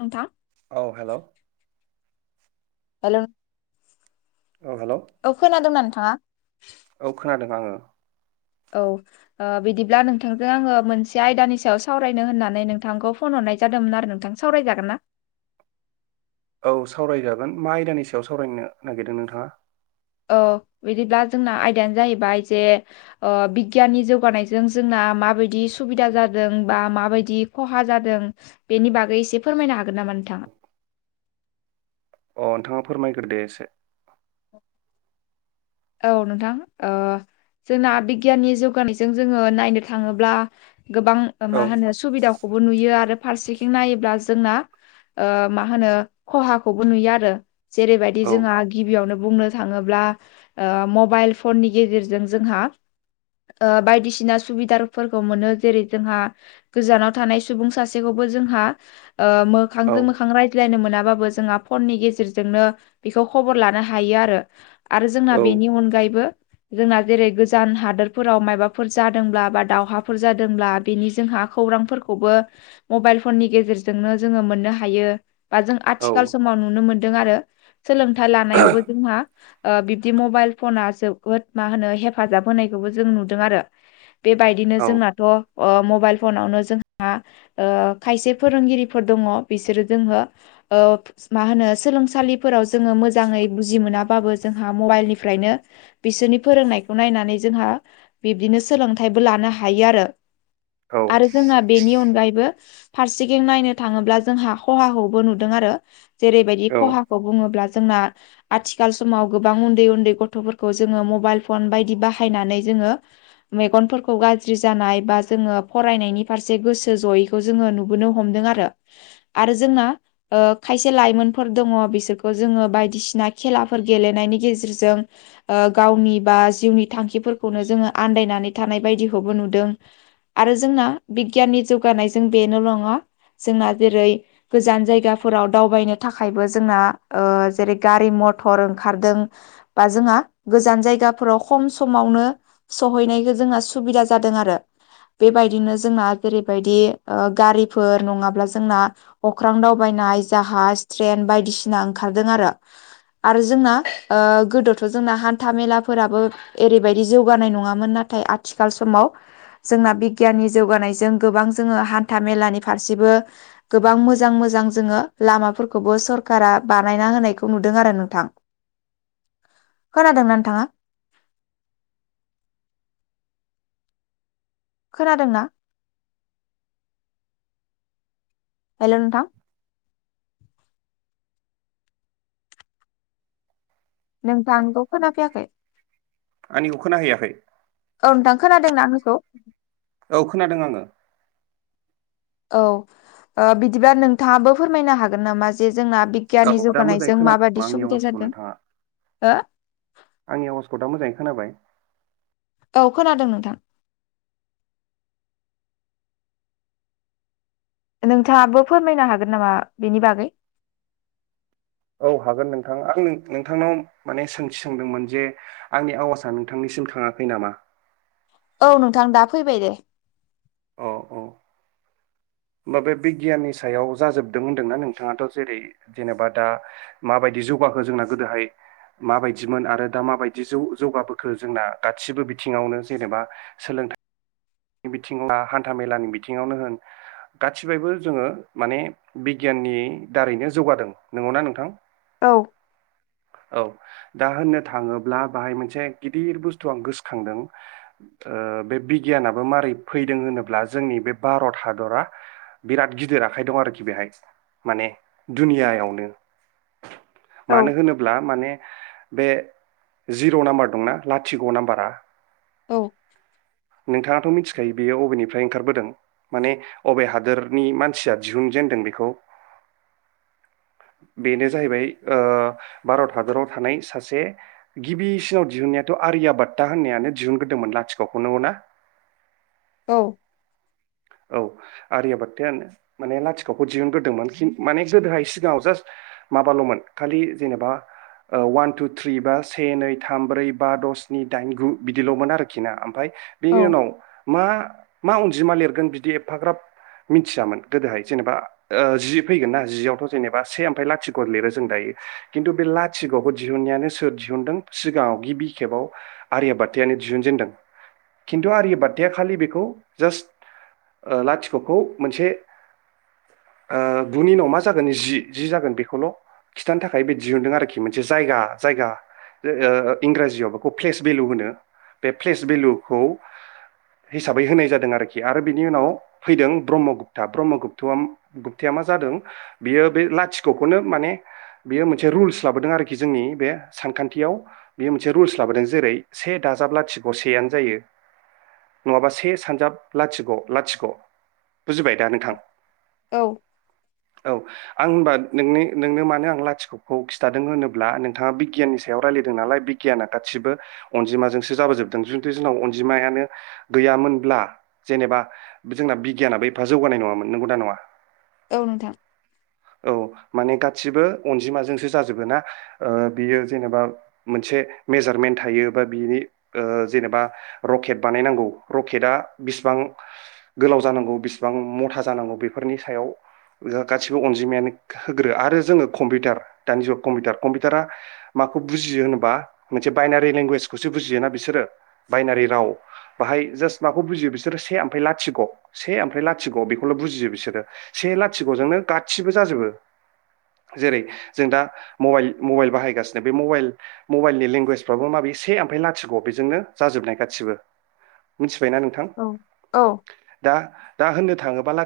नोंथां। औ hello. Hello. औ हेलौ। औ खोनादोंंना नोंथाङा? औ खोनादों आङो। औ। ओ बिदिब्ला नोंथांजों आङो मोनसे आयदानि सायाव सावरायनो होननानै नोंथांखौ फन हरनाय जादोंमोन आरो नोंथां। सावरायजागोन ना? औ सावरायजागोन मा आयदानि सायाव सावरायनो नागिरदों नोंथाङा? औ बिदिब्ला जोंना आयदायानो जाहैबाय जे ओ बिगियाननि जौगानायजों जोंना माबायदि सुबिदा जादों बा माबायदि खहा जादों। बेनि बागै एसे फोरमायनो हागोन नामा नोंथाङा? अ नोंथाङा फोरमायग्रोदो एसे। औ नोंथां ओ। जोंना बिगियाननि जौगानायजों जोङो नायनो थाङोब्ला गोबां औ मा ओ होनो स सुबिदाखौबो नुयो आरो फारसेथिं नायोब्ला जोंना। ओ मा होनो खहाखौबो नुयो आरो। जेरैबायदि औ जोंहा गिबियावनो बुंनो थाङोब्ला। ओ मबाइल फननि गेजेरजों जोंहा बायदिसिना सुबिदाफोरखौ मोनो जेरै जोंहा गोजानाव थानाय सुबुं सासेखौबो जोंहा ओ औ मोखांजों मोखां राय यनो मोनाबाबो जोंहा फननि गेजेरजोंनो बेखौ खबर लानो हायो आरो आरो जोंना बेनि अनगायैबो जोंना जेरै गोजान हादोरफोराव मायबाफोर जादोंब्ला बा दावहाफोर जादोंब्ला बेनि जोंहा खौरांफोरखौबो मबाइल फननि गेजेरजोंनो जोङो मोननो हायो। बा जों औ आथिखाल समाव नुनो मोनदों आरो सोलोंथाइ लानायावबो जोंहा बिदि मबाइल फना जोबोद मा होनो हेफाजाब होनायखौबो जों नुदों आरो। बेबायदिनो औ जोंनाथ' मबाइल फनावनो जोंहा खायसे फोरोंगिरिफोर दङ बिसोरो जोङो मा होनो सोलोंसालिफोराव जोङो मोजाङै बुजि मोनाबाबो जोंहा जोंहा मबाइलनिफ्रायनो बिसोरनि फोरोंनायखौ नायनानै जोंहा बिबदिनो सोलोंथाइबो लानो हायो आरो औ आरो जोंना बेनि अनगायैबो फारसेथिं नायनो थाङोब्ला जोंहा खहाखौबो नुदों आरो। जेरैबायदि औ खहाखौ बुङोब्ला जोंना आथिखाल समाव गोबां उन्दै उन्दै गथ'फोरखौ जोङो मबाइल फन बायदि बाहायनानै जोङो मेगनफोरखौ गाज्रि जानाय बा जोङो फरायनायनि फारसे गोसो जयै खौ जोङो नुबोनो हमदों आरो। आरो जोंना खायसे लाइमोनफोर दङ बिसोरखौ जोङो बायदिसिना खेलाफोर गेलेनायनि गेजेरजों गावनि बा जिउनि थांखिफोरखौनो जोङो आन्दायनानै बायदिखौबो नुदों। आरो जोंना बिगियाननि जौगानायजों बेल' नङा जोंना जेरै- गोजान जायगाफोराव दावबायनो थाखायबो जोंना जेरै गारि मथर हर ओंखारदों बा जोंहा गोजान जायगाफोराव खम समावनो सहैनायखौ जोंना सुबिदा जादों आरो। बेबायदिनो जोंना जेरैबायदि गारिफोर नङाब्ला जोंना अख्रां दावबायनाय जाहाज ट्रेन बायदिसिना ओंखारदों आरो। आरो जोंना गोदोथ' जोंना हान्था मेलाफोराबो एरैबायदि जौगानाय नङामोन नाथाय आथिखाल समाव जोंना बिगियाननि जौगानायजों गोबां जोङो हान्था मेलानि फारसेबो गोबां मोजां मोजां जोङो लामाफोरखौबो सरखारा बानायना होनायखौ नुदों आरो नोंथां खोनादों ना नोंथाङा? खोनादोंना? हेलौ नोंथां नोंथांखौ खोनाफैयाखै आंनिखौ खोना हैयाखै? औ नोंथां खोनादों ना आंनिखौ औ खोनादों आङो औ बिदिब्ला नोंथाङाबो फोरमायनो हागोन नामा जे जोंना औ बिगियाननि दा मोजाङै जौगानायजों खोनाबाय नामा माबायदि आंनि सुबिदा आवाजखौ जादों नोंथाङा हो आंनि आवाजखौ दा मोजाङै खोनाबाय? औ खोनादों नोंथां नोंथाङाबो फोरमायनो हागोन नामा बेनि बागै? औ हागोन नोंथां आं नोंथांनाव माने सोंथि सोंदोंमोन जे आंनि आवासा नोंथांनिसिम थाङाखै नामा? औ नोंथां दा फैबाय दे। औ औ। बा बे बिगियाननि सायाव जाजोबदों होन्दोंना नोंथाङाथ' जेरै जेनेबा दा माबायदि जौगाखो जोंना गोदोहाय माबायदिमोन आरो दा माबायदि जौ-जौगाबोखो जोंना गादसिबो बिथिङावनो जेनेबा सोलोंथा बिथिङा हान्था मेलानि बिथिङावनो होन गाथिबायबो जोङो माने बिगियाननि दारैनो जौगादों नंगौना नोंथां? औ औ दा होननो थाङोब्ला बाहाय मोनसे गिदिर बुस्थु आं गोसखांदों ओ बे बिगियानाबो मारै फैदों होनोब्ला जोंनि बे बारत हादरा बिराद गिदिर आखाइ दं आरोखि बेहाय माने दुनियायावनो। मानो औ होनोब्ला माने बे जिर' नाम्बार दंना लाथिख' नाम्बारा औ नोंथाङाथ' मिथिखायो बियो अबेनिफ्राय ओंखारबोदों माने अबे हादोरनि मानसिया दिहुनजेनदों बेखौ [inaudible] बेनो जाहैबाय ओ बारत हादराव थानाय सासे गिबिसिनाव दिहुनायाथ' आर्याबात्ता होननायानो दिहुनग्रोदोंमोन लाथिख'खौ नंगौ ना? औ औ आर्याबात्तायानो माने लाथिख'खौ दिहुनग्रोदोंमोन खिन माने गोदोहाय सिगाङाव जास्ट माबाल'मोन खालि जेनेबा ओ अवान टु थ्रि बा से नै थाम ब्रै बा द' स्नि दाइन गु बिदिल'मोन आरोखि ना ओमफाय बेनि औ उनाव मा मा अनजिमा लिरगोन बिदि एफाग्राब मिथियामोन गोदोहाय जेनेबा ओ जि फैगोन ना जिआवथ' जेनेबा से ओमफाय लाथिख' लिरो जों दायो खिन्थु बे लाथिख'खौ दिहुनायानो सोर दिहुनदों सिगाङाव गिबि खेबाव आर्याबात्तायानो दिहुनजेनदों खिन्थु आर्याबात्ताया खालि बेखौ जास्ट ओ लाथिख'खौ मोनसे ओ गुनि उनाव मा जागोन जि जि जागोन बेखौल' खिथानो थाखाय बे दिहुनदों आरोखि मोनसे जायगा जायगा ओ ओ इंराजियाव बेखौ फेस भेलु होनो बे फ्लेस भेलुखौ हिसाबै होनाय जादों आरोखि आरो बिनि उनाव फैदों ब्रह्मगुप्ता ब्रह्मगुप्त गुप्ताया मा जादों बियो बे लाथिख'खौनो माने बियो मोनसे रुल्स लाबोदों आरोखि जोंनि बे सानखान्थियाव बियो मोनसे रुल्स लाबोदों जेरै से दाजाब लाथिख' सेयानो जायो। नङाबा से सानजाब लाथिख' लाथिख ख' बुजिबाय दा नोंथां औ औ। आं होनबा नोंनो नोंनो मानो आं लाथिख'खौ खिथादों होनोब्ला नोंथाङा बिगियाननि सायाव रायलायदों नालाय बि गियाना गादसिबो अनजिमाजोंसो जाबोजोबदों जुदि जोंनाव अनजिमायानो गैयामोनब्ला जेनेबा जोंना बिगियानाबो एफा जौगानाय नङामोन नंगौना नङा? औ नोंथां। औ माने गासिबो अनजिमाजोंसो जाजोबो ना बियो ओ जेनेबा मोनसे मेजारमेन्ट थायो बा बिनि ओ जेनेबा रकेट बानायनांगौ रकटा बिसिबां गोलाव जानांगौ बेसिबां मथा जानांगौ बेफोरनि सायाव ओ गासि बो अनजिमायानो होग्रो आरो जोङो कम्पिउटार दानि जुगाव कम्पिउटार कम्पिउटारा माखौ बुजियो होनोबा मोनसे बायनारि लेंगुवेजखौसो बुजियोना बिसोरो बायनारि राव बाहाय जास्ट बुजियो बिसोरो से लाथिख' से ओमफ्राय लाथिख' बेखौल' बुजियो बिसोरो से लाथिख'जोंनो गासिबो जाजोबो जेरै जों दा मबाइल मबाइल बाहायगासिनो बे मबाइल मबाइलनि लेंगुवेजफ्राबो माबे से ओमफ्राय लाथिख बेजोंनो जाजोबनाय गासिबो मिथिबायना नों नोंथां औ औ दा दा होननो थाङोब्ला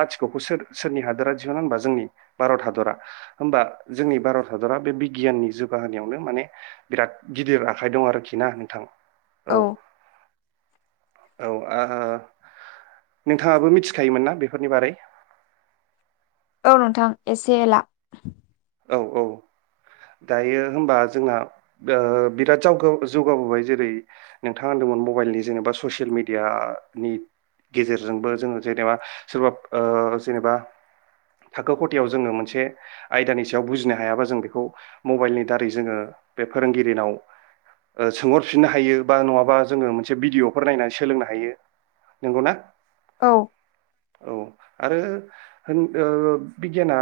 लाथिख'खौ सोर सोरनि हा हादरा दिहुना होनबा जों भारत हादरा होमबा जोंनि भारत हादरा बे बिगियाननि जौगाहोनायावनो माने बिराद गिदिर आखाइ दं आरोखि ना नोंथां औ औ आ नोंथाङाबो मिथिखायोमोन ना बेफोरनि बारै औ नोंथां एसे एला औ औ दायो हबा जोंना बिराद ओ जाव जौगाबोबाय जेरै नोंथाङा होनदोंमोन मबाइलनि जेनेबा ससियेल मिडिया नि गेजेरजोंबो जोङो जेनेबा सोरबा ओ जेनेबा थाखो खथायाव जोङो मोनसे आयदानि सायाव बुजिनो हायाबा जों बेखौ मबाइलनि दारै जोङो बे फोरोंगिरिनाव सोंहरफिननो हायो बा नङाबा जोङो मोनसे भिडिअफोर नायनानै सोलोंनो हायो नंगौ ना औ औ आरो ओ बिगियाना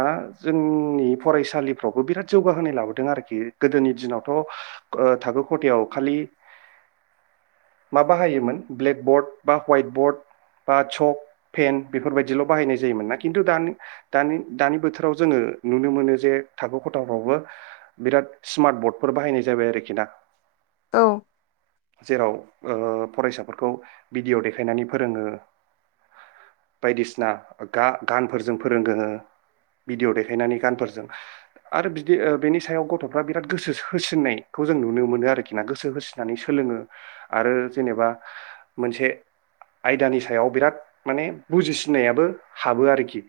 जोंनि फरायसालिफ्रावबो बिराद जौगाहोनाय लाबोदों आरोखि गोदोनि दिनावथ' ओ थाखो खथायाव खालि मा बाहायोमोन ब्लेक बर्ड बा हवाइट बर्ड बा चक पेन बेफोरबायाददिल' बाहायनाय जायोमोन ना खिन्थु दा दानि दानि बोथोराव जोङो नुनो मोनो जे थाखो ख थायावबो बिराद स्मार्ट बर्डफोर बाहायनाय जाबाय आरोखि ना औ जेराव ओ फरायसाफोरखौ भिडिअ' देखायनानै फोरोङो बायदिसिना गा गान फोरोंगो भिदिअ देखायनानै गानफोरजों आरो बिदि बेनि सायाव गथ'फ्रा बिराद गोसो होसिननायखौ जों नुनो मोनो आरोखि ना गोसो होसिननानै सोलोङो आरो जेनेबा मोनसे आयदानि सायाव बिराद माने बुजिसिनायाबो हाबो आरोखि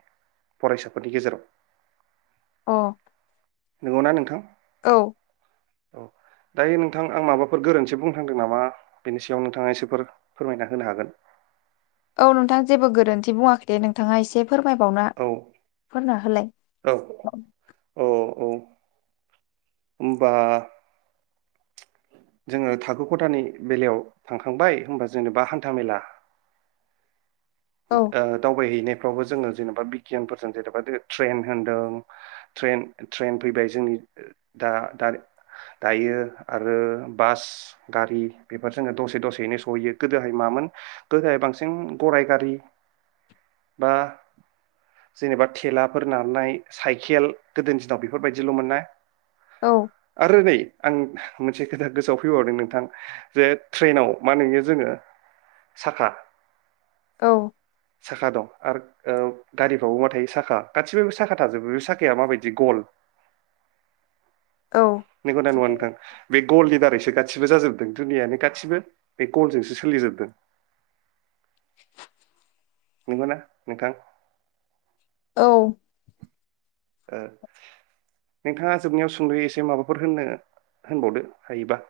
फरायसाफोरनि गेजेराव अ नंगौना नोंथां औ औ दायो नोंथां आं माबाफोर गोरोन्थि बुंथांदों नामा बेनि सायाव नोंथाङा एसेफोर फोरमायना होनो हागोन औ नोंथां जेबो गोरोन्थि बुङाखै दे नोंथाङा एसे फोरमायबावना औ फोरना होलाय औ औ अ औ होनबा जोङो थाखो खथानि बेलायाव थांखांबाय होनोमबा जेनेबा हान्था मेला औ ओ दावबायहैनायफ्रावबो जोङो जेनेबा बिगियानफोरजों जेनेबा ट्रेन होनदों ट्रेन ट्रेन फैबाय जोंनि दा दा दायो आरो बास गारि बेफोर जोङो दसे दसेैनो सहैयो गोदोहाय मामोन गोदोहाय बांसिन गराय गारि बा जेनेबा थेलाफोर नारनाय साइकेल गोदोनि दिनाव बेफोरबायदिल'मोन ना औ आरो नै आं मोनसे खोथा गोसोआव फैबावदों नोंथां जे ट्रेनाव मा नुयो जोङो साखा औ साखा दं आरो ओ गारिफ्रावबो मा थायो साखा गासिबो साखा थाजोबो बे साखाया माबायदि गल औ नंगौ ना नङा नोंथां? बे गलनि दारैसो गासिबो जाजोबदों दुनियायानो गासैबो बे गलजोंसो सोलिजोबदों नंगौ ना नोंथां? औ ओ नोंथाङा जोबनायाव सुंद' एसे माबाफोर होननो होनबावदो हायोबा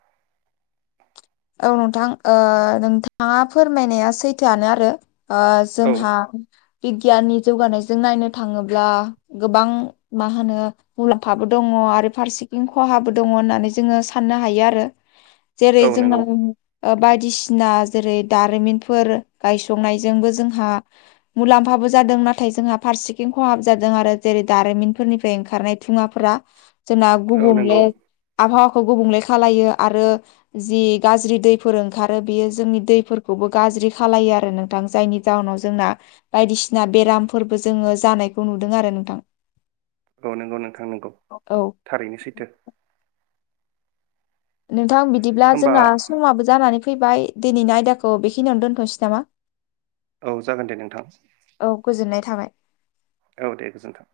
औ नोंथां ओ नोंथाङा फोरमायनाया सैथोआनो आरो ओ औ जोंहा बिगियाननि जौगानायजों नायनो थाङोब्ला गोबां मा होनो मुलाम्फाबो दङ आरो फारसेथिं खहाबो दङ होननानै जोङो साननो हायो आरो जे औ जों नंगौ [unintelligible] ओ बायदिसिना जेरै दारिमिनफोर गायसंनायजोंबो जोंहा मुलाम्फाबो जादों नाथाय जोंहा फारसेथिं खहाबो जादों आरो जेरै दारिमिनफोरनिफ्राय ओंखारनाय थुङाफोरा जोंना औ गुबुंले नंगौ आबहावाखौ गुबुंले खालायो आरो जि गाज्रि दैफोर ओंखारो बियो जोंनि दैफोरखौबो गाज्रि खालायो आरो नोंथां जायनि जाउनाव जोंना बायदिसिना बेरामफोरबो जोङो जानायखौ नुदों आरो नोंथां‌ औ नंगौ नोंथां नंगौ थारैनो सैथो। नोंथां बिदिब्ला होमबा जोंना समाबो जानानै फैबाय दिनैनि आयदाखौ बेखिनियावनो दोनथ'नोसै नामा? औ जागोन दे नोंथां औ गोजोननाय थाबाय औ दे गोजोन्थों